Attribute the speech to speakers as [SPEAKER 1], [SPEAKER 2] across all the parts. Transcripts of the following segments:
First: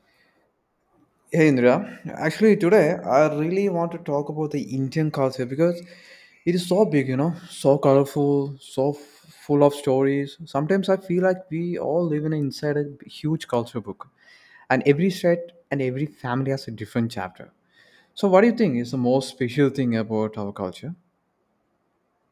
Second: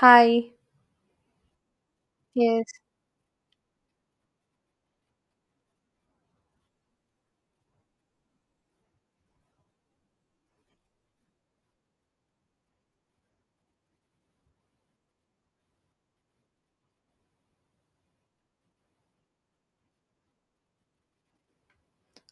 [SPEAKER 1] Hi.
[SPEAKER 2] Hey Indra, actually
[SPEAKER 1] Yes.
[SPEAKER 2] today I really want to talk about the Indian culture because it is so big, you know, so colorful, full of stories. Sometimes I feel like we all live in inside a huge culture book, and every state and every family has a different chapter. So, what do you think is the most special thing about our culture?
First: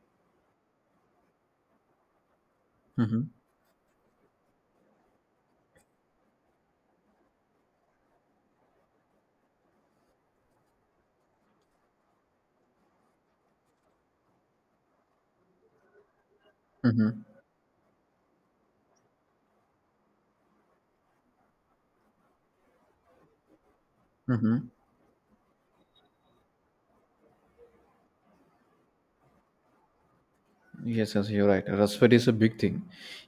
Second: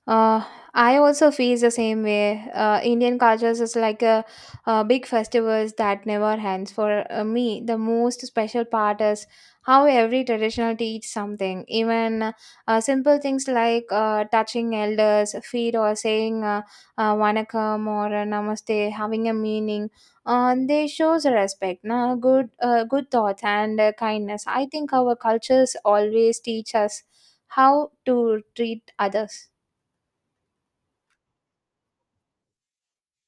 [SPEAKER 1] Uh, I also feel the same way. Indian
[SPEAKER 2] Mm-hmm.
[SPEAKER 1] cultures is like a, big festivals that never ends. For me, the most special part is how every traditional teach something. Even simple things like touching elders' feet or saying
[SPEAKER 2] Mm-hmm.
[SPEAKER 1] "vanakkam" or "namaste," having a meaning. They shows respect, na good, good thoughts and kindness.
[SPEAKER 2] Mm-hmm.
[SPEAKER 1] I think our cultures always teach us how to treat others.
[SPEAKER 2] Yes, yes, you're right. Respect is a big thing.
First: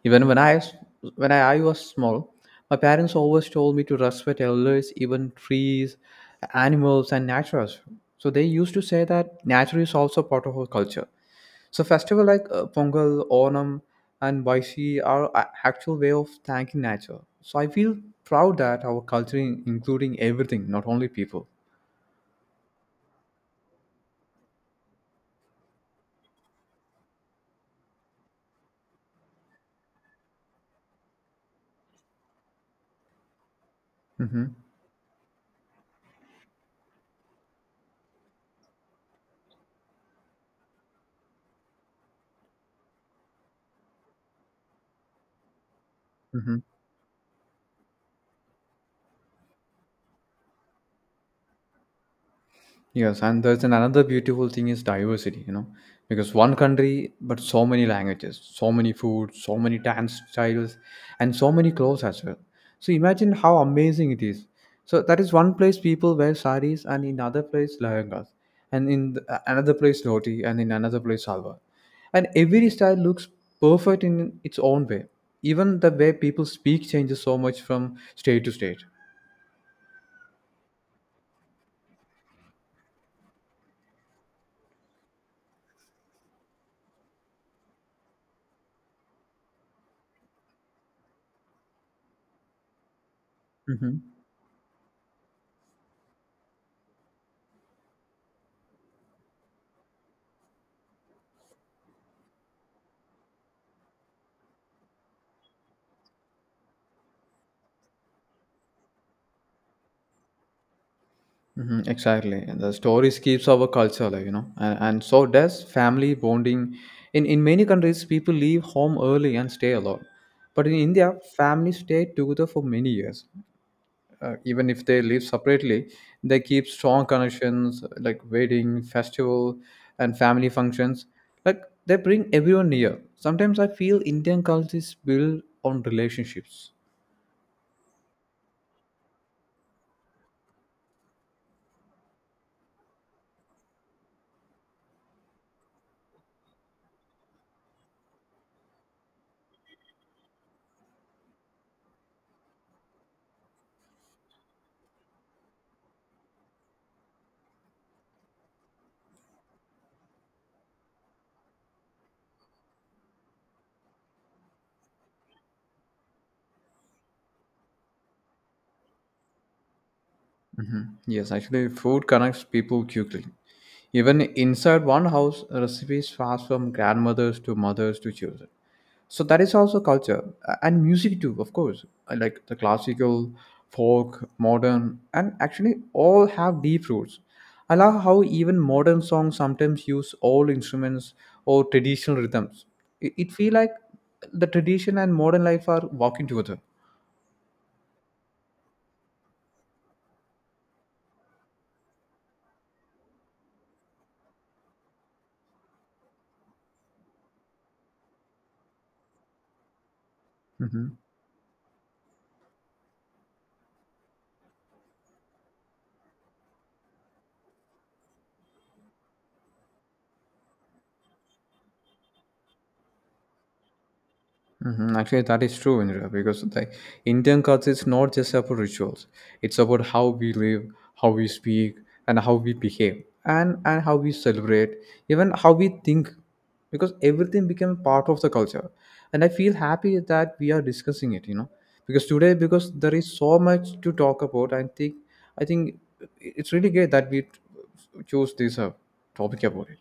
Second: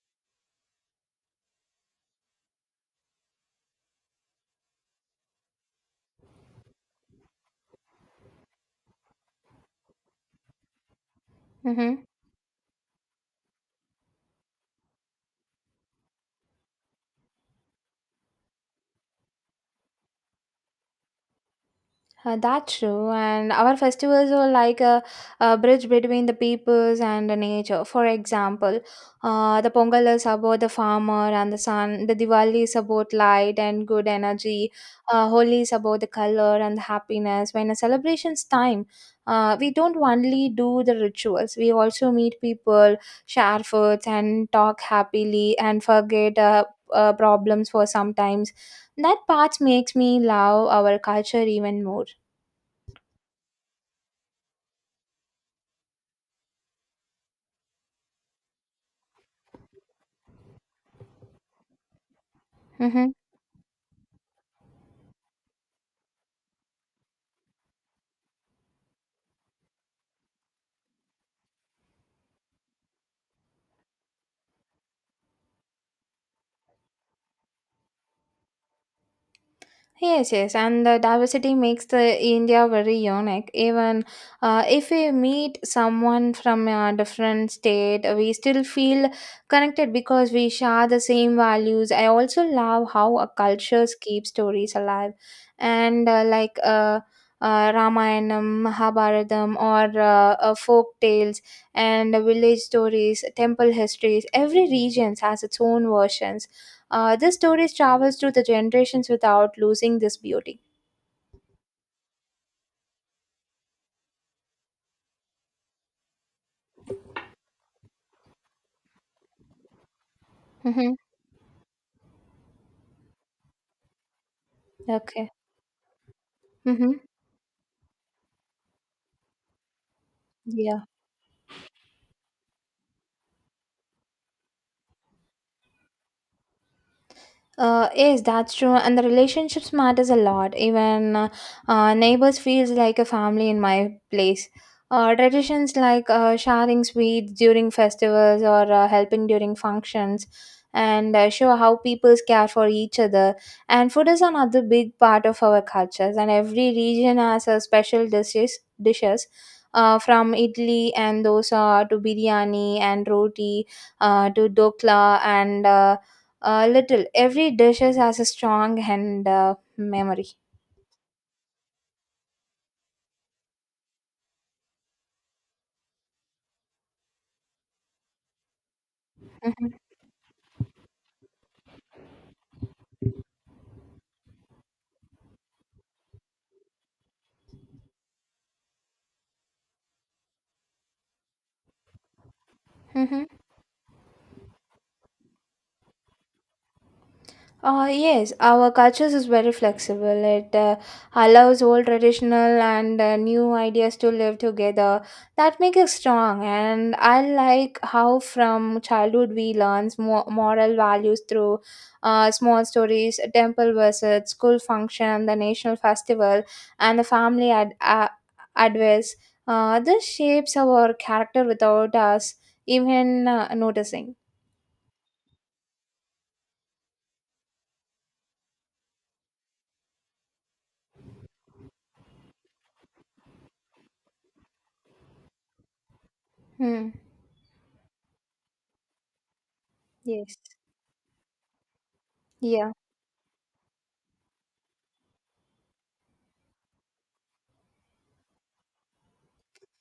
[SPEAKER 2] Even when I s- When I was small, my parents always told me to respect elders, even trees, animals, and nature as well. So they used to say that nature is also part of our culture. So
[SPEAKER 1] Mm-hmm.
[SPEAKER 2] festival like Pongal, Onam, and Baisi are actual way of thanking nature. So I feel proud that our culture, including everything, not only people.
[SPEAKER 1] That's true, and our festivals are like a bridge between the peoples and the nature. For example, the Pongal is about the farmer and the sun, the Diwali is about light and good
[SPEAKER 2] Mm-hmm.
[SPEAKER 1] energy, Holi is about the color and the happiness. When a celebration's time, we don't only do the rituals, we also meet people, share foods, and talk happily and forget
[SPEAKER 2] Mm-hmm.
[SPEAKER 1] problems for sometimes. That part makes me love our culture even more.
[SPEAKER 2] Yes, and there's an another beautiful thing is diversity, you know, because one country but so many languages, so many foods, so many dance styles, and so many clothes as well. So
[SPEAKER 1] Mm-hmm.
[SPEAKER 2] imagine how amazing it is. So that is one place people wear saris, and in another place lehengas, and another place dhoti, and in another place salwar. And every style looks perfect in its own way. Even the way people speak changes so much from state to state.
[SPEAKER 1] Yes, yes, and the diversity makes the India very unique. Even if we meet someone from a different state, we still feel connected because we share the same values. I also love how a cultures
[SPEAKER 2] Mhm.
[SPEAKER 1] keep stories alive, and Ramayanam, Mahabharatam, or folk tales and village stories, temple histories. Every region has its own versions. This story travels through the generations without losing this beauty.
[SPEAKER 2] Mhm, exactly. And the stories keeps our culture alive, you know, and so does family bonding. In many countries, people leave home early and stay alone. But in
[SPEAKER 1] Mm-hmm.
[SPEAKER 2] India, families stay together for many years. Even if they live
[SPEAKER 1] Okay.
[SPEAKER 2] separately, they keep
[SPEAKER 1] Mm-hmm.
[SPEAKER 2] strong connections like wedding, festival, and family
[SPEAKER 1] Yeah.
[SPEAKER 2] functions. Like they bring everyone near. Sometimes I feel Indian culture is built on relationships.
[SPEAKER 1] Yes, that's true, and the relationships matters a lot. Even neighbors feels like a family in my place. Traditions like sharing sweets during festivals or helping during functions, and show how people care for each other. And food is another big part of our cultures, and every region has a special dishes. From Italy and dosa to biryani and roti to dokla and a little. Every dish has a strong and memory.
[SPEAKER 2] Yes, actually, food connects people quickly. Even inside one house, recipes pass from grandmothers to mothers to children. So that is
[SPEAKER 1] Mhm.
[SPEAKER 2] also culture and music too, of course. I like the classical, folk, modern, and actually all have deep roots. I love how even modern songs sometimes use old instruments or traditional rhythms. It,
[SPEAKER 1] Mhm.
[SPEAKER 2] it feel like the tradition and modern life are walking together.
[SPEAKER 1] Yes, our cultures is very flexible. It allows old traditional and new ideas to live together. That makes it strong. And I like how from childhood we learn moral
[SPEAKER 2] Mm-hmm.
[SPEAKER 1] values through small stories, temple visits, school function, the national festival, and the family advice. This shapes our character without us even noticing.
[SPEAKER 2] Mhm. Actually, that is true, Indra, because the Indian culture is not just about rituals. It's about how we live, how we speak, and how we behave, and how we celebrate, even how we think,
[SPEAKER 1] Hmm.
[SPEAKER 2] because everything became part of the culture. And I feel happy that
[SPEAKER 1] Yes.
[SPEAKER 2] we are discussing it, you know, because today, because
[SPEAKER 1] Yeah.
[SPEAKER 2] there is so much to talk about, I think it's really great that we choose this topic about it.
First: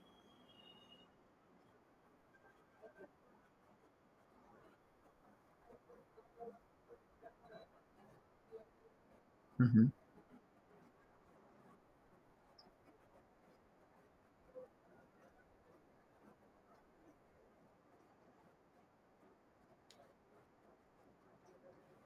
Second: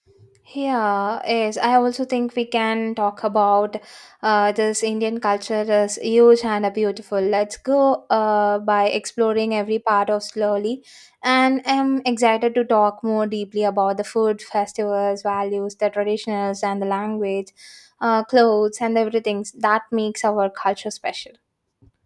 [SPEAKER 1] Yeah, yes. I also think we can talk about this Indian culture is huge and beautiful. Let's go by exploring every
[SPEAKER 2] Mhm.
[SPEAKER 1] part of slowly. And I'm excited to talk more deeply about the food, festivals, values, the traditionals, and the language, clothes, and everything that makes our culture special.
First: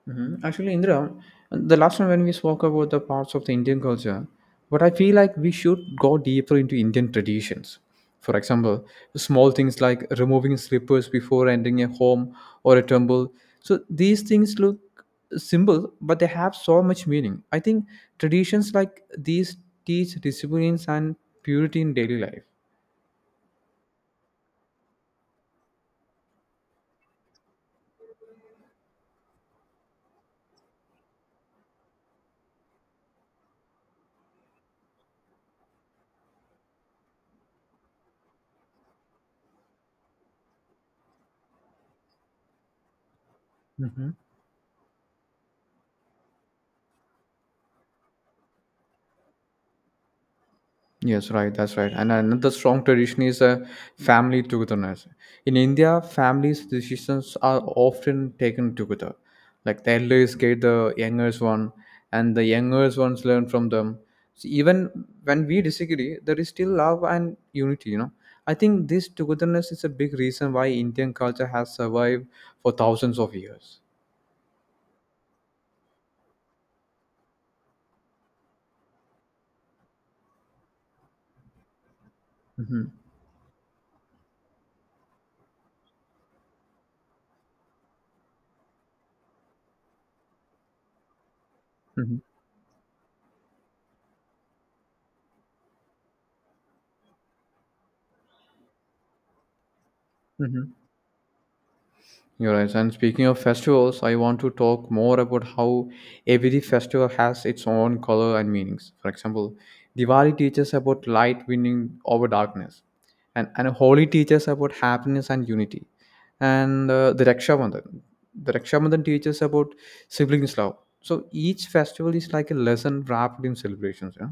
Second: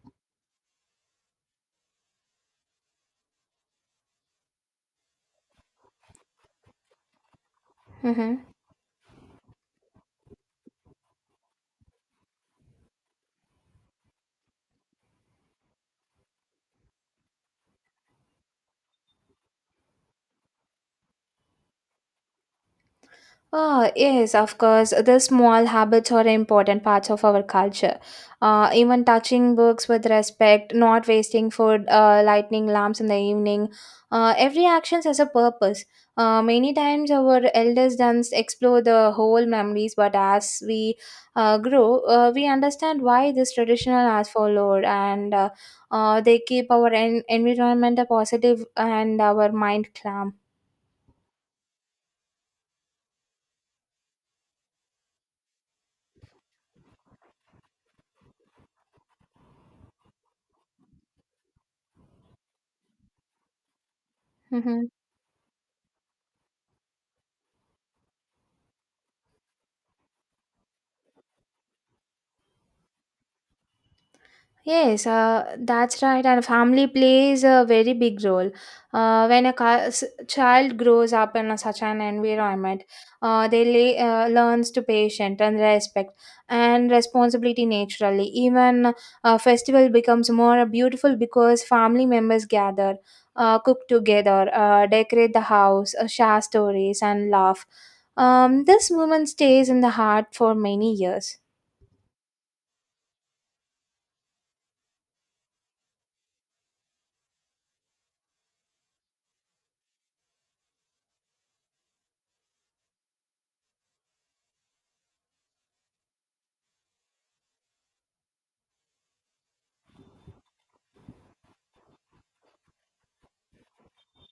[SPEAKER 2] Mhm. Actually, Indra, the last time when we spoke about the parts of the Indian culture, but I feel like we should go deeper into Indian traditions. For
[SPEAKER 1] Mm-hmm.
[SPEAKER 2] example, small things like removing slippers before entering a home or a temple. So these things look simple, but they have so much meaning. I think traditions like these teach disciplines and purity in daily life.
[SPEAKER 1] Ah, yes, of course. The small habits are important parts of our culture. Even touching books with respect, not wasting food, lighting lamps in the evening. Every action has a purpose. Many times our elders dance explore the whole memories, but as we grow, we understand why this traditional
[SPEAKER 2] Mhm.
[SPEAKER 1] has followed, and they keep our environment positive and our mind calm.
[SPEAKER 2] Yes, right. That's right. And another strong tradition is a family togetherness. In India, families' decisions are often taken together. Like the elders guide the youngest one, and the youngest ones learn from them. So
[SPEAKER 1] Mm-hmm.
[SPEAKER 2] even when we disagree, there is still love and unity. You know, I think this togetherness is a big reason why Indian culture has survived for thousands of years.
[SPEAKER 1] Yes, that's right. And family plays a very big role. When a child grows up in a, such an
[SPEAKER 2] Mm-hmm.
[SPEAKER 1] environment, they learns to patience and respect and responsibility naturally. Even a festival becomes more beautiful because family
[SPEAKER 2] Mm-hmm.
[SPEAKER 1] members gather, cook together, decorate the house, share stories, and laugh. This moment stays in the heart for
[SPEAKER 2] Mm-hmm.
[SPEAKER 1] many years.
[SPEAKER 2] You're right. And speaking of festivals, I want to talk more about how every festival has its own color and meanings. For example, Diwali teaches about light winning over darkness, and Holi teaches about happiness and unity. And the Raksha Bandhan teaches about siblings love. So each festival is like a lesson wrapped in celebrations. Yeah.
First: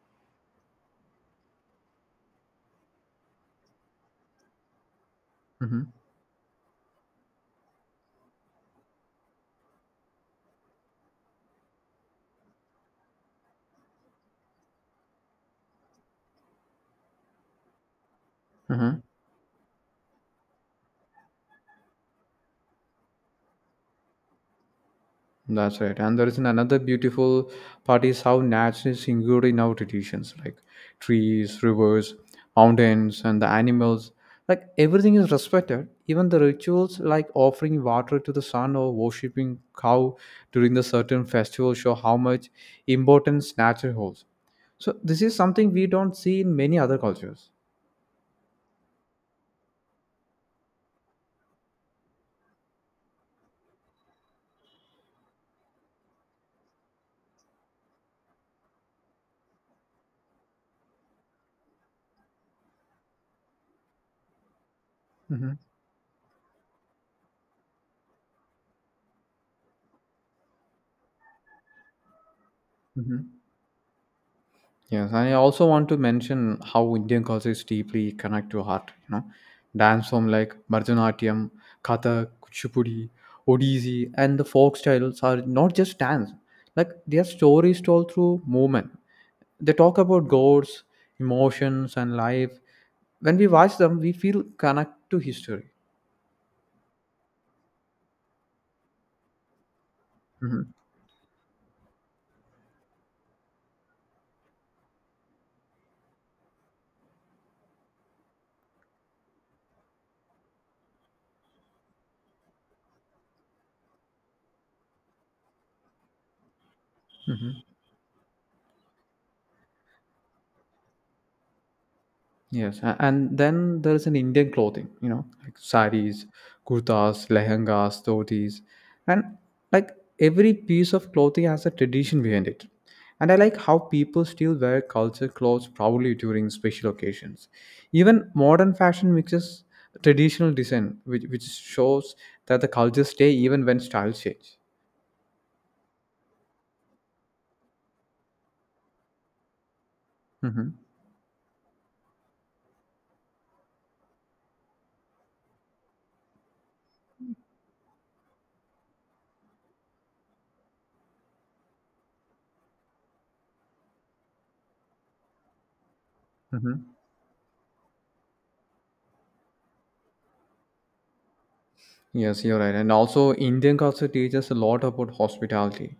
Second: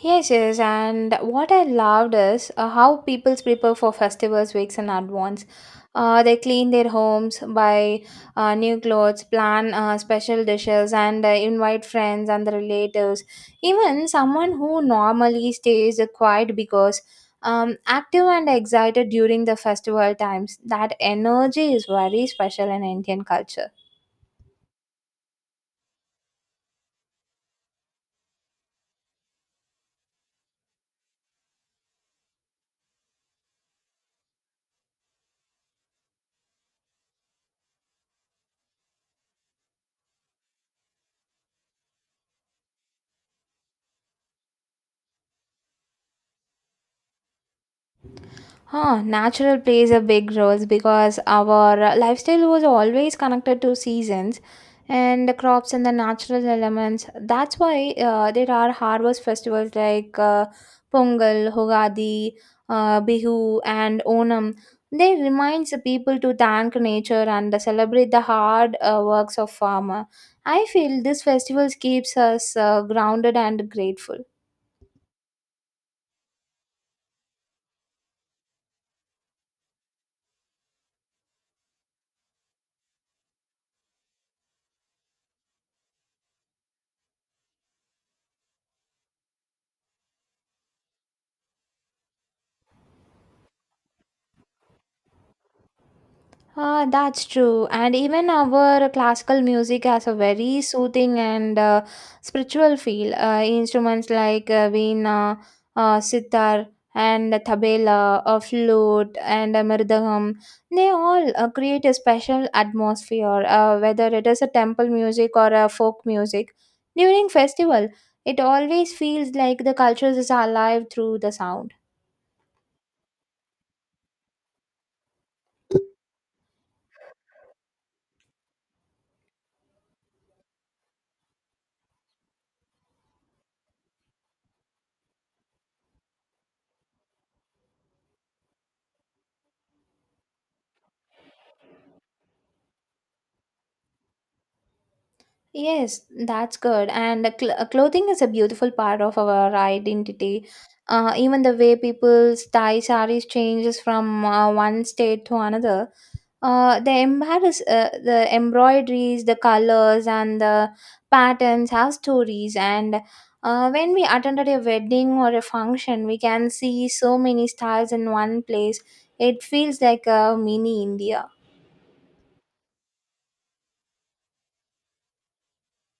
[SPEAKER 1] Yes, yes, and what I loved is how people prepare for festivals weeks in advance.
[SPEAKER 2] Mm-hmm.
[SPEAKER 1] They clean their homes, buy new clothes, plan special dishes, and invite friends and the relatives. Even someone who normally stays quiet because active and
[SPEAKER 2] Mm-hmm.
[SPEAKER 1] excited during the festival times. That energy is very special in Indian culture.
[SPEAKER 2] That's right. And there is an another beautiful part is how nature is included in our traditions, like trees, rivers, mountains, and the animals. Like everything is respected. Even the rituals like offering water to the sun or worshipping cow during the certain festival show how much importance nature holds. So this is something we don't see in many other cultures.
[SPEAKER 1] Huh, natural plays a big role because our lifestyle was always connected to seasons and the crops and the natural elements. That's why there are harvest festivals like Pongal, Hogadi, Bihu, and Onam. They
[SPEAKER 2] Hmm.
[SPEAKER 1] reminds the people to thank nature and celebrate the hard works of farmer. I feel these festivals keeps us
[SPEAKER 2] Hmm.
[SPEAKER 1] grounded and grateful.
[SPEAKER 2] Yes, I also want to mention how Indian culture is deeply connected to art. You know, dance form like Bharatanatyam, Kathak, Kuchipudi, Odissi, and the folk styles are not just dance. Like they are stories told through movement. They talk about gods, emotions, and life. When we watch them, we feel connect to history.
[SPEAKER 1] Ah, that's true. And even our classical music has a very
[SPEAKER 2] Mhm.
[SPEAKER 1] soothing and spiritual feel. Instruments like veena, sitar, and the tabla, a flute, and a mridangam, they all create a special atmosphere, whether it is a temple music or a folk music. During
[SPEAKER 2] Mhm.
[SPEAKER 1] festival, it always feels like the culture is alive through the sound.
[SPEAKER 2] Yes, and then there's an Indian clothing, you know, like saris, kurtas, lehengas, dhotis, and like every piece of clothing has a tradition behind it. And I like how people still wear culture clothes proudly during special occasions. Even modern fashion mixes traditional design, which shows that the cultures stay even when styles change.
[SPEAKER 1] Yes, that's good. And clothing is a beautiful part of our identity.
[SPEAKER 2] Hmm.
[SPEAKER 1] Even the way people tie saris changes from one state to another. The embroideries, the colors, and the patterns have stories. And when we attended a wedding or a function, we can
[SPEAKER 2] Hmm.
[SPEAKER 1] see so many styles in one place. It feels like a mini India.
[SPEAKER 2] Yes, you're right. And also, Indian culture teaches a lot about hospitality.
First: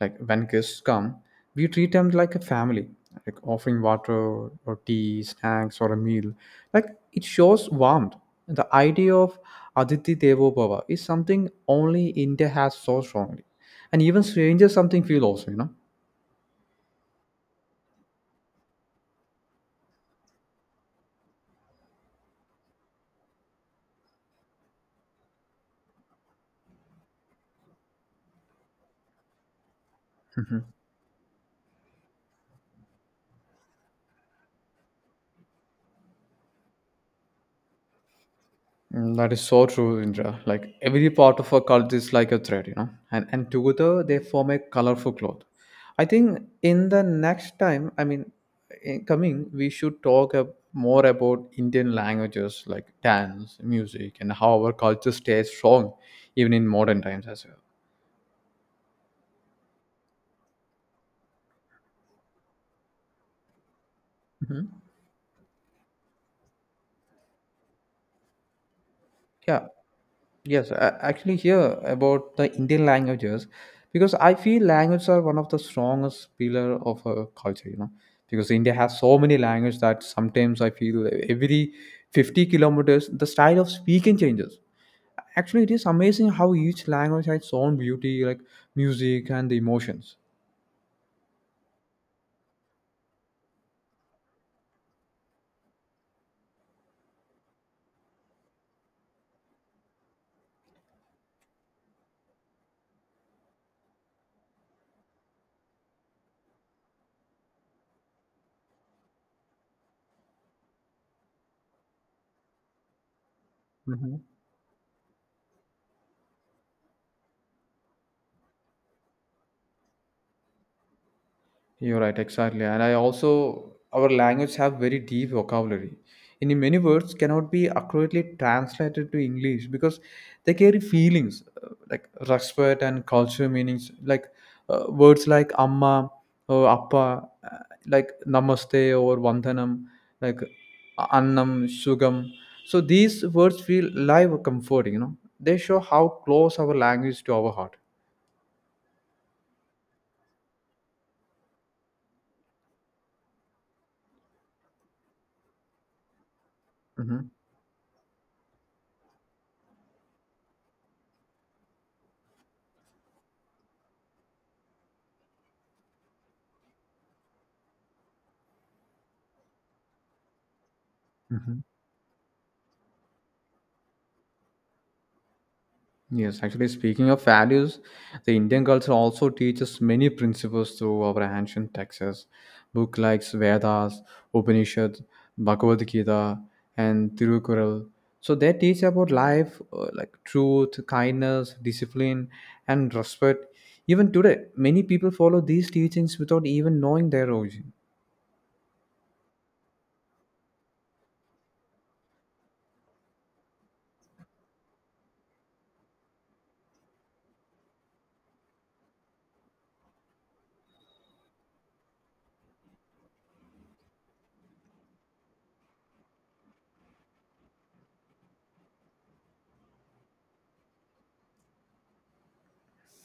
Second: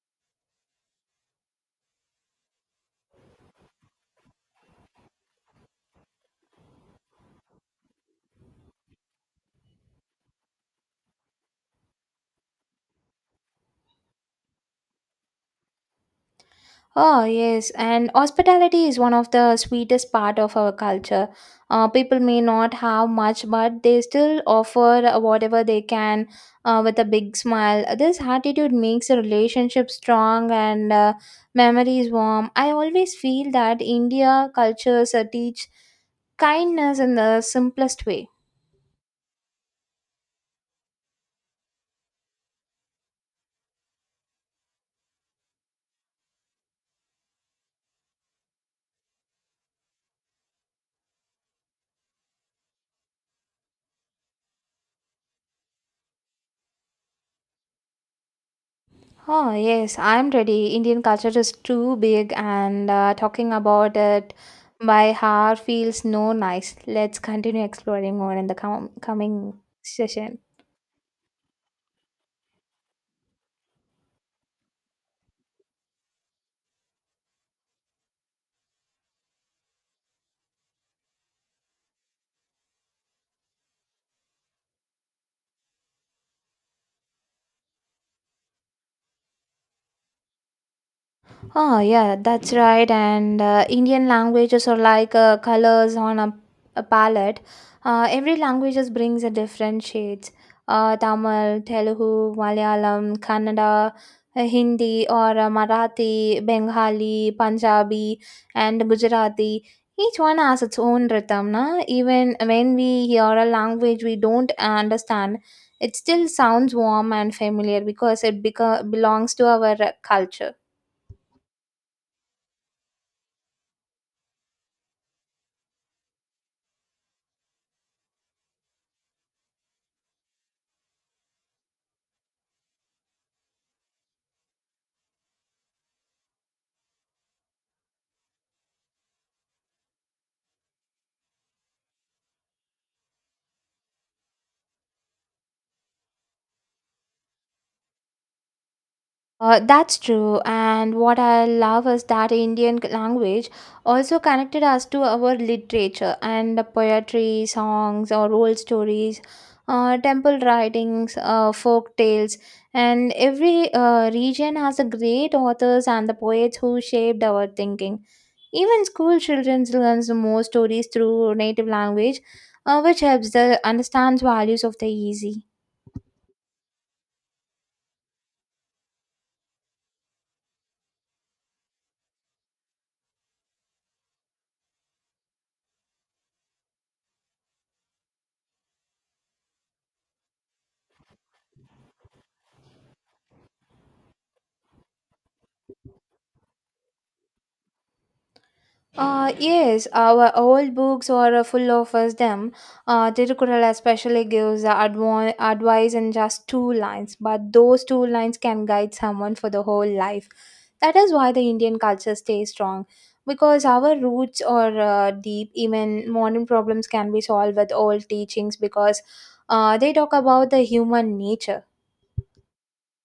[SPEAKER 2] Like when guests come, we treat them like a family, like offering water or tea, snacks, or a meal. Like it shows warmth. And the idea of Aditi Devo Bhava is something only India has so strongly. And even strangers something feel also, you know.
[SPEAKER 1] Oh, yes, and hospitality is one of the sweetest part of our culture. People may not have much, but they still offer whatever they can with a big smile. This attitude makes a relationship strong and memories warm. I always feel that India cultures teach kindness in the simplest way.
[SPEAKER 2] Mm, that is so true, Indra. Like every part of our cult is like a thread, you know, and together they form a colorful cloth. I think in the next time, I mean, in coming, we should talk more about Indian languages like dance, music, and how our culture stays strong even in modern times as well.
[SPEAKER 1] Oh, yes, I'm ready. Indian culture is too big, and talking about it by heart feels no nice. Let's continue exploring more in the coming
[SPEAKER 2] Yeah.
[SPEAKER 1] session.
[SPEAKER 2] Yes, I actually hear about the Indian languages because I feel languages are one of the strongest pillar of a culture, you know, because India has so many languages that sometimes I feel every 50 kilometers the style of speaking changes. Actually, it is amazing how each language has its own beauty, like music and the emotions.
[SPEAKER 1] Oh, yeah, that's right. And Indian languages are like colors on a palette. Every language just brings a different shades. Tamil, Telugu, Malayalam, Kannada, Hindi, or Marathi, Bengali, Punjabi, and Gujarati. Each one has its own rhythm. Na? Even when we hear a language we
[SPEAKER 2] Mhm.
[SPEAKER 1] don't understand, it still sounds warm and familiar because it belongs to our culture.
[SPEAKER 2] You're right, exactly. And I also, our language have very deep vocabulary. In many words cannot be accurately translated to English because they carry feelings like respect and culture meanings, like words like amma or appa, like namaste or vandanam, like annam, sugam. So these words feel live comforting, you know. They show how close our language to our heart.
[SPEAKER 1] That's true. And what I love is that Indian language also connected us to our literature and the
[SPEAKER 2] Hmm.
[SPEAKER 1] poetry, songs, or old stories, temple writings, folk tales. And every region has a great authors and the poets who shaped our thinking. Even school children learns more stories through
[SPEAKER 2] Hmm.
[SPEAKER 1] native language, which helps the understand values of the easy.
[SPEAKER 2] Yes, actually, speaking of values, the Indian culture also teaches many principles through our ancient texts. Book like Vedas, Upanishads, Bhagavad Gita, and Tirukural. So they teach about life, like truth, kindness, discipline, and respect. Even today, many people follow these teachings without even knowing their origin.
[SPEAKER 1] Yes, our old books are full of us them. Tirukural especially gives adv- advice in just two lines, but those two lines can guide someone for the whole life. That is why the Indian culture stays strong, because our roots are deep. Even modern problems can be solved with old teachings because they talk about the human nature.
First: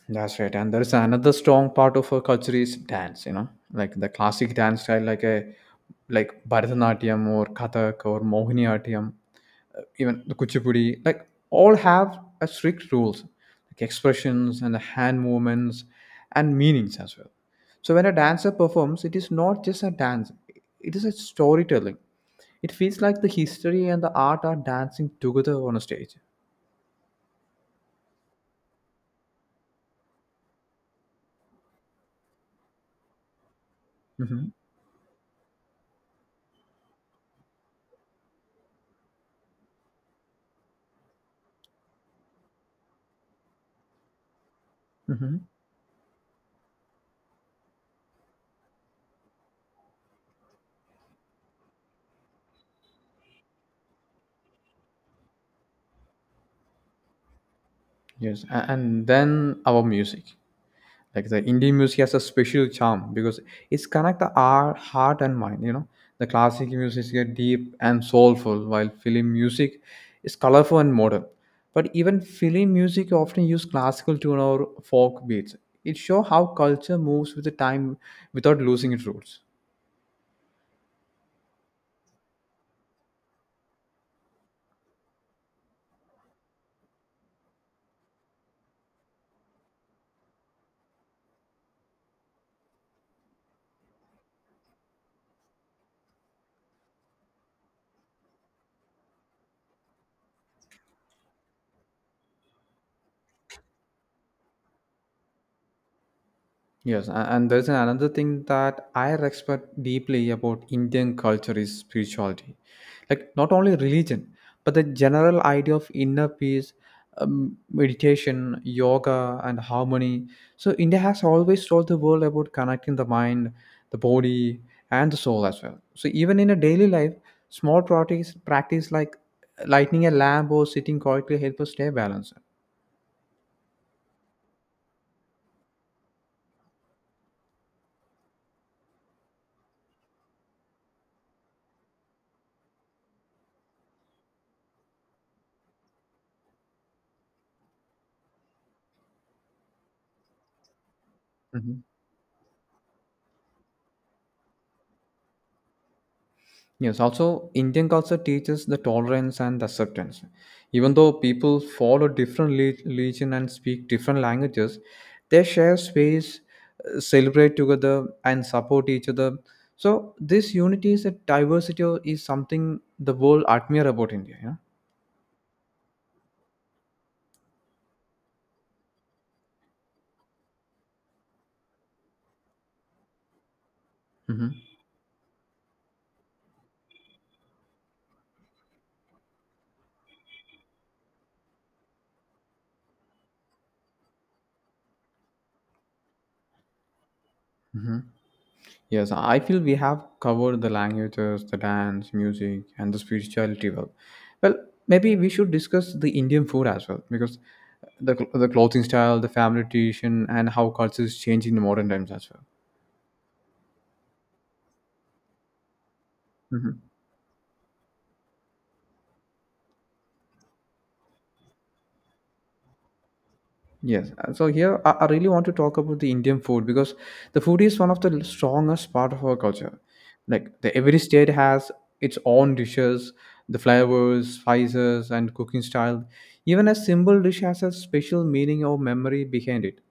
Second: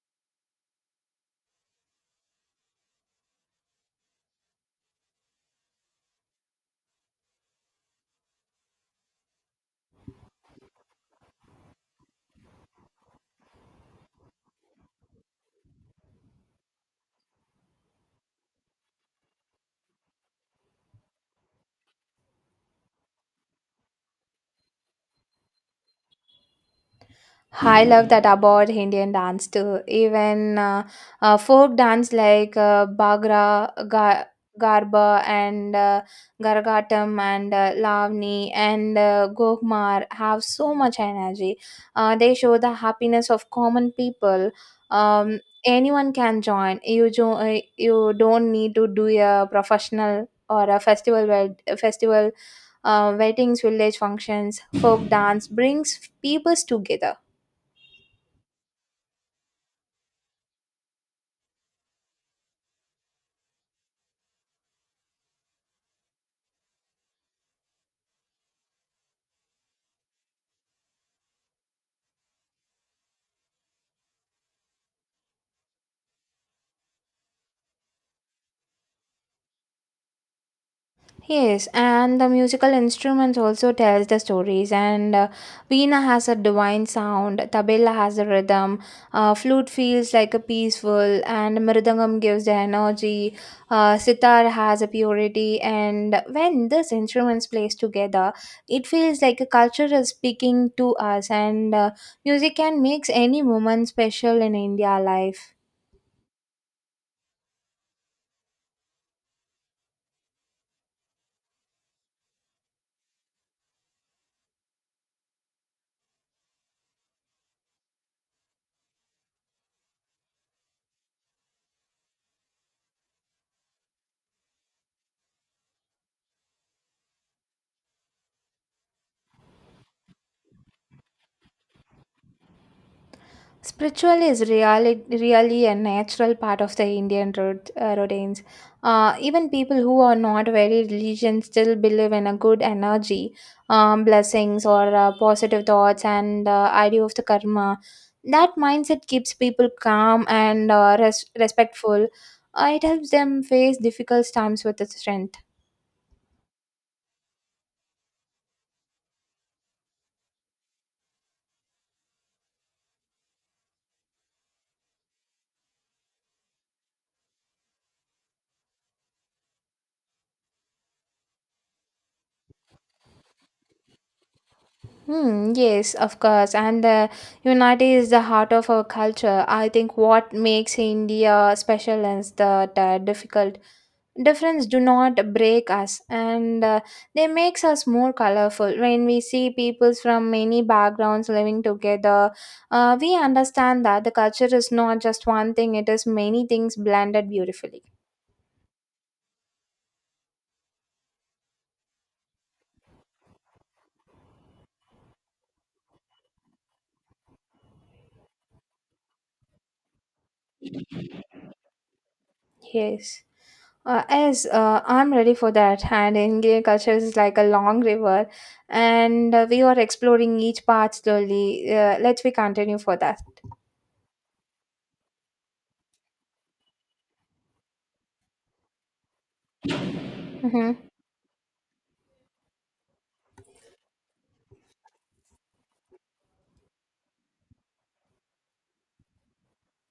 [SPEAKER 2] That's right. And there's another strong part of our culture is dance, you know, like the classic dance style, like Bharatanatyam or Kathak or Mohiniyattam, even the Kuchipudi, like all have a strict rules, like expressions and the hand movements and meanings as well. So when a dancer performs, it is not just a dance; it is a storytelling. It feels like the history and the art are dancing together on a stage.
[SPEAKER 1] I love that about Indian dance too. Even folk dance like Bhagra,
[SPEAKER 2] Hmm.
[SPEAKER 1] Garba, and Garagatam, and Lavani, and Gokmar have so much energy. They show the happiness of common people. Um,
[SPEAKER 2] Hmm.
[SPEAKER 1] anyone can join. You don't need to do a professional or a festival festival weddings, village functions. Folk dance brings peoples together.
[SPEAKER 2] Yes, and then our music. Like the Indian music has a special charm because it's connect the our heart and mind, you know. The classic music is get deep and soulful, while film music is colorful and modern, but even film music often use classical tune or folk beats. It shows how culture moves with the time without losing its roots.
[SPEAKER 1] Yes, and the musical instruments also tells the stories. And veena has a divine sound, tabla has a rhythm, flute feels like a peaceful, and mridangam gives the energy. Sitar has a purity, and when these instruments plays together, it feels like a culture is speaking to us. And music can makes any moment special in India life.
[SPEAKER 2] Yes, and there's another thing that I respect deeply about Indian culture is spirituality. Like, not only religion, but the general idea of inner peace, meditation, yoga, and harmony. So, India has always told the world about connecting the mind, the body, and the soul as well. So, even in a daily life, practice like lighting a lamp or sitting quietly help us stay balanced.
[SPEAKER 1] Spiritual is really, really a natural part of the Indian routines. Even people who are not very religious still believe in a good energy, blessings, or positive thoughts and idea of the karma. That mindset keeps people calm and respectful. It helps them face difficult times with strength.
[SPEAKER 2] Yes, also Indian culture teaches the tolerance and acceptance. Even though people follow different religion and speak different languages, they share space, celebrate together, and support each other. So this unity is a diversity is something the world admire about India. Yeah.
[SPEAKER 1] Hmm, yes, of course. And unity is the heart of our culture. I think what makes India special is that difficult difference do not break us and they makes us more colorful. When we see peoples from many backgrounds living together we understand that the culture is not just one thing; it is many things blended beautifully.
[SPEAKER 2] Hmm. Yes, I feel we have covered the languages, the dance, music, and the spirituality well. Well, maybe we should discuss the Indian food as well because the clothing style, the family tradition, and how cultures change in the modern times as well.
[SPEAKER 1] Yes. As I'm ready for that, and Indian
[SPEAKER 2] Mhm.
[SPEAKER 1] culture is like a long river, and we are exploring each part slowly. Let us we continue for that.
[SPEAKER 2] Yes. So here I really want to talk about the Indian food because the food is one of the strongest part of our culture. Like the
[SPEAKER 1] Mhm.
[SPEAKER 2] every state has its own dishes, the flavors, spices, and cooking style. Even a simple dish has a special meaning or memory behind it.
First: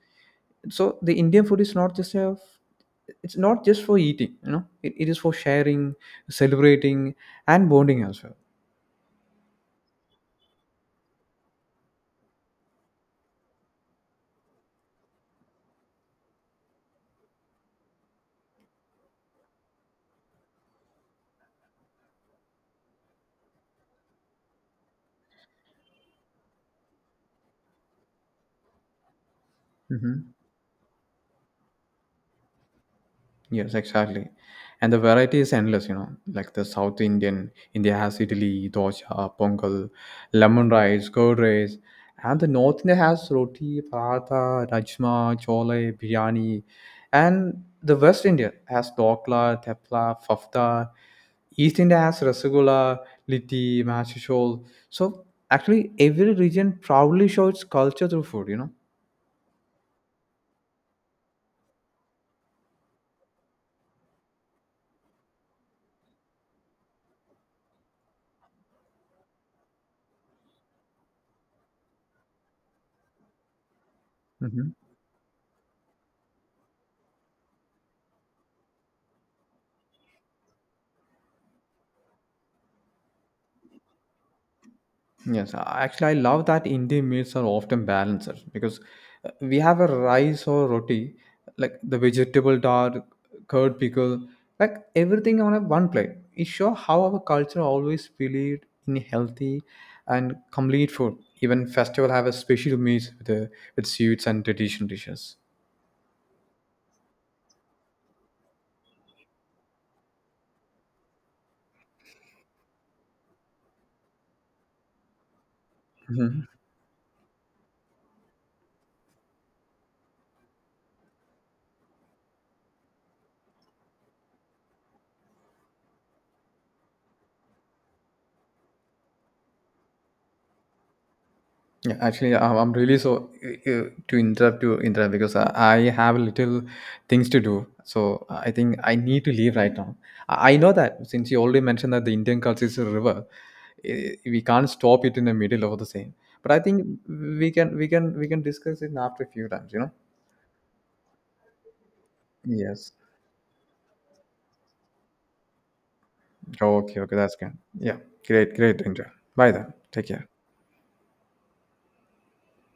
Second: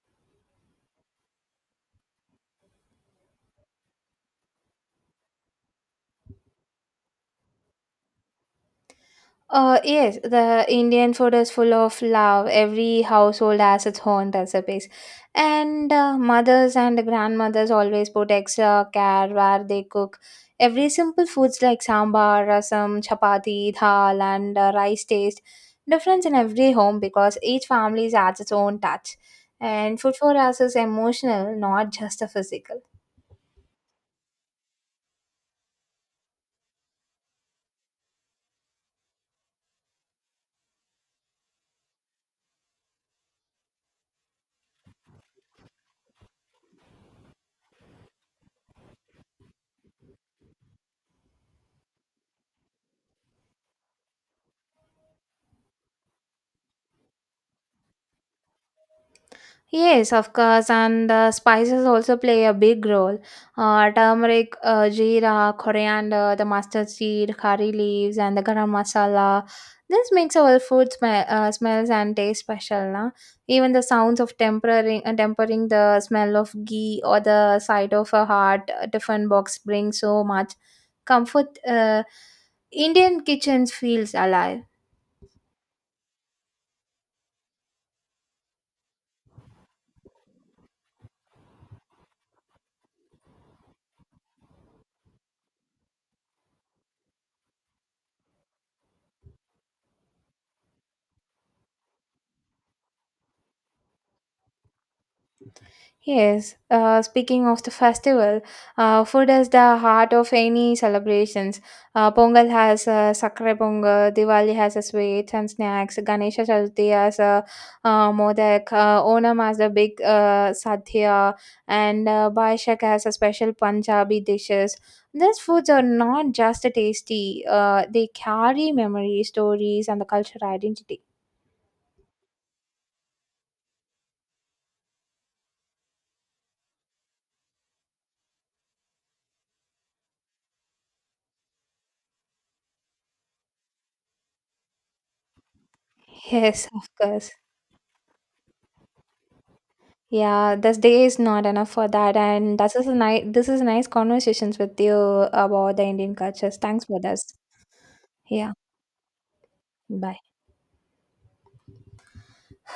[SPEAKER 2] So the Indian food is not just a it's not just for eating, you know, it is for sharing, celebrating, and bonding as well.
[SPEAKER 1] Yes, the Indian food is full of love. Every household has its own recipes. And mothers and grandmothers always put extra care where they cook. Every simple foods like sambar, rasam, chapati, dal, and rice taste different in every home because each family adds its own touch. And food
[SPEAKER 2] Mhm.
[SPEAKER 1] for us is emotional, not just a physical.
[SPEAKER 2] Yes, exactly. And the variety is endless, you know, like the South Indian, India has idli, dosa, pongal, lemon rice, curd rice. And the North India has roti, paratha, rajma, chole, biryani. And the West India has dokla, tepla, fafda. East India has rasgulla, litti, mashashol. So actually, every region proudly shows its culture through food, you know.
[SPEAKER 1] Yes, of course, and spices also play a big role. Turmeric, jeera, coriander, the mustard seed, curry leaves, and the garam masala. This makes our food smell, smells and taste special. Na? Even the sounds of
[SPEAKER 2] Mm-hmm.
[SPEAKER 1] tempering, the smell of ghee or the sight of a hot tiffin box bring so much comfort. Indian kitchens feels alive.
[SPEAKER 2] Yes, actually, I love that Indian meals are often balanced because we have a rice or roti, like the vegetable dal, curd pickle, like everything on a one plate. It shows how our culture always believed in healthy and complete food. Even festival have a special meals with sweets and traditional dishes.
[SPEAKER 1] Yes, speaking of the festival, food is the heart of any celebrations. Pongal has Sakre Pongal, Diwali has a sweets and snacks, Ganesha
[SPEAKER 2] Mm-hmm.
[SPEAKER 1] Chaturthi has a modak, Onam has the big sadhya, and Baishak has a special Punjabi dishes. These foods are not just tasty, they carry memories, stories, and the cultural identity.
[SPEAKER 2] Yeah, actually, I'm really so uh, uh, to interrupt you interrupt because I have little things to do. So I think I need to leave right now. I know that since you already mentioned that the Indian culture is a river, eh, we can't stop it in the middle of the same. But I
[SPEAKER 1] Yes, of
[SPEAKER 2] think
[SPEAKER 1] course.
[SPEAKER 2] we can discuss it after a few times. You know.
[SPEAKER 1] Yeah, this day is not enough for that, and this is
[SPEAKER 2] Yes.
[SPEAKER 1] a nice this is nice conversations with you about the Indian cultures. Thanks
[SPEAKER 2] Okay.
[SPEAKER 1] for
[SPEAKER 2] Okay.
[SPEAKER 1] this.
[SPEAKER 2] That's good. Yeah.
[SPEAKER 1] Yeah,
[SPEAKER 2] Great. Great. Enjoy. Bye then. Take
[SPEAKER 1] bye.
[SPEAKER 2] care.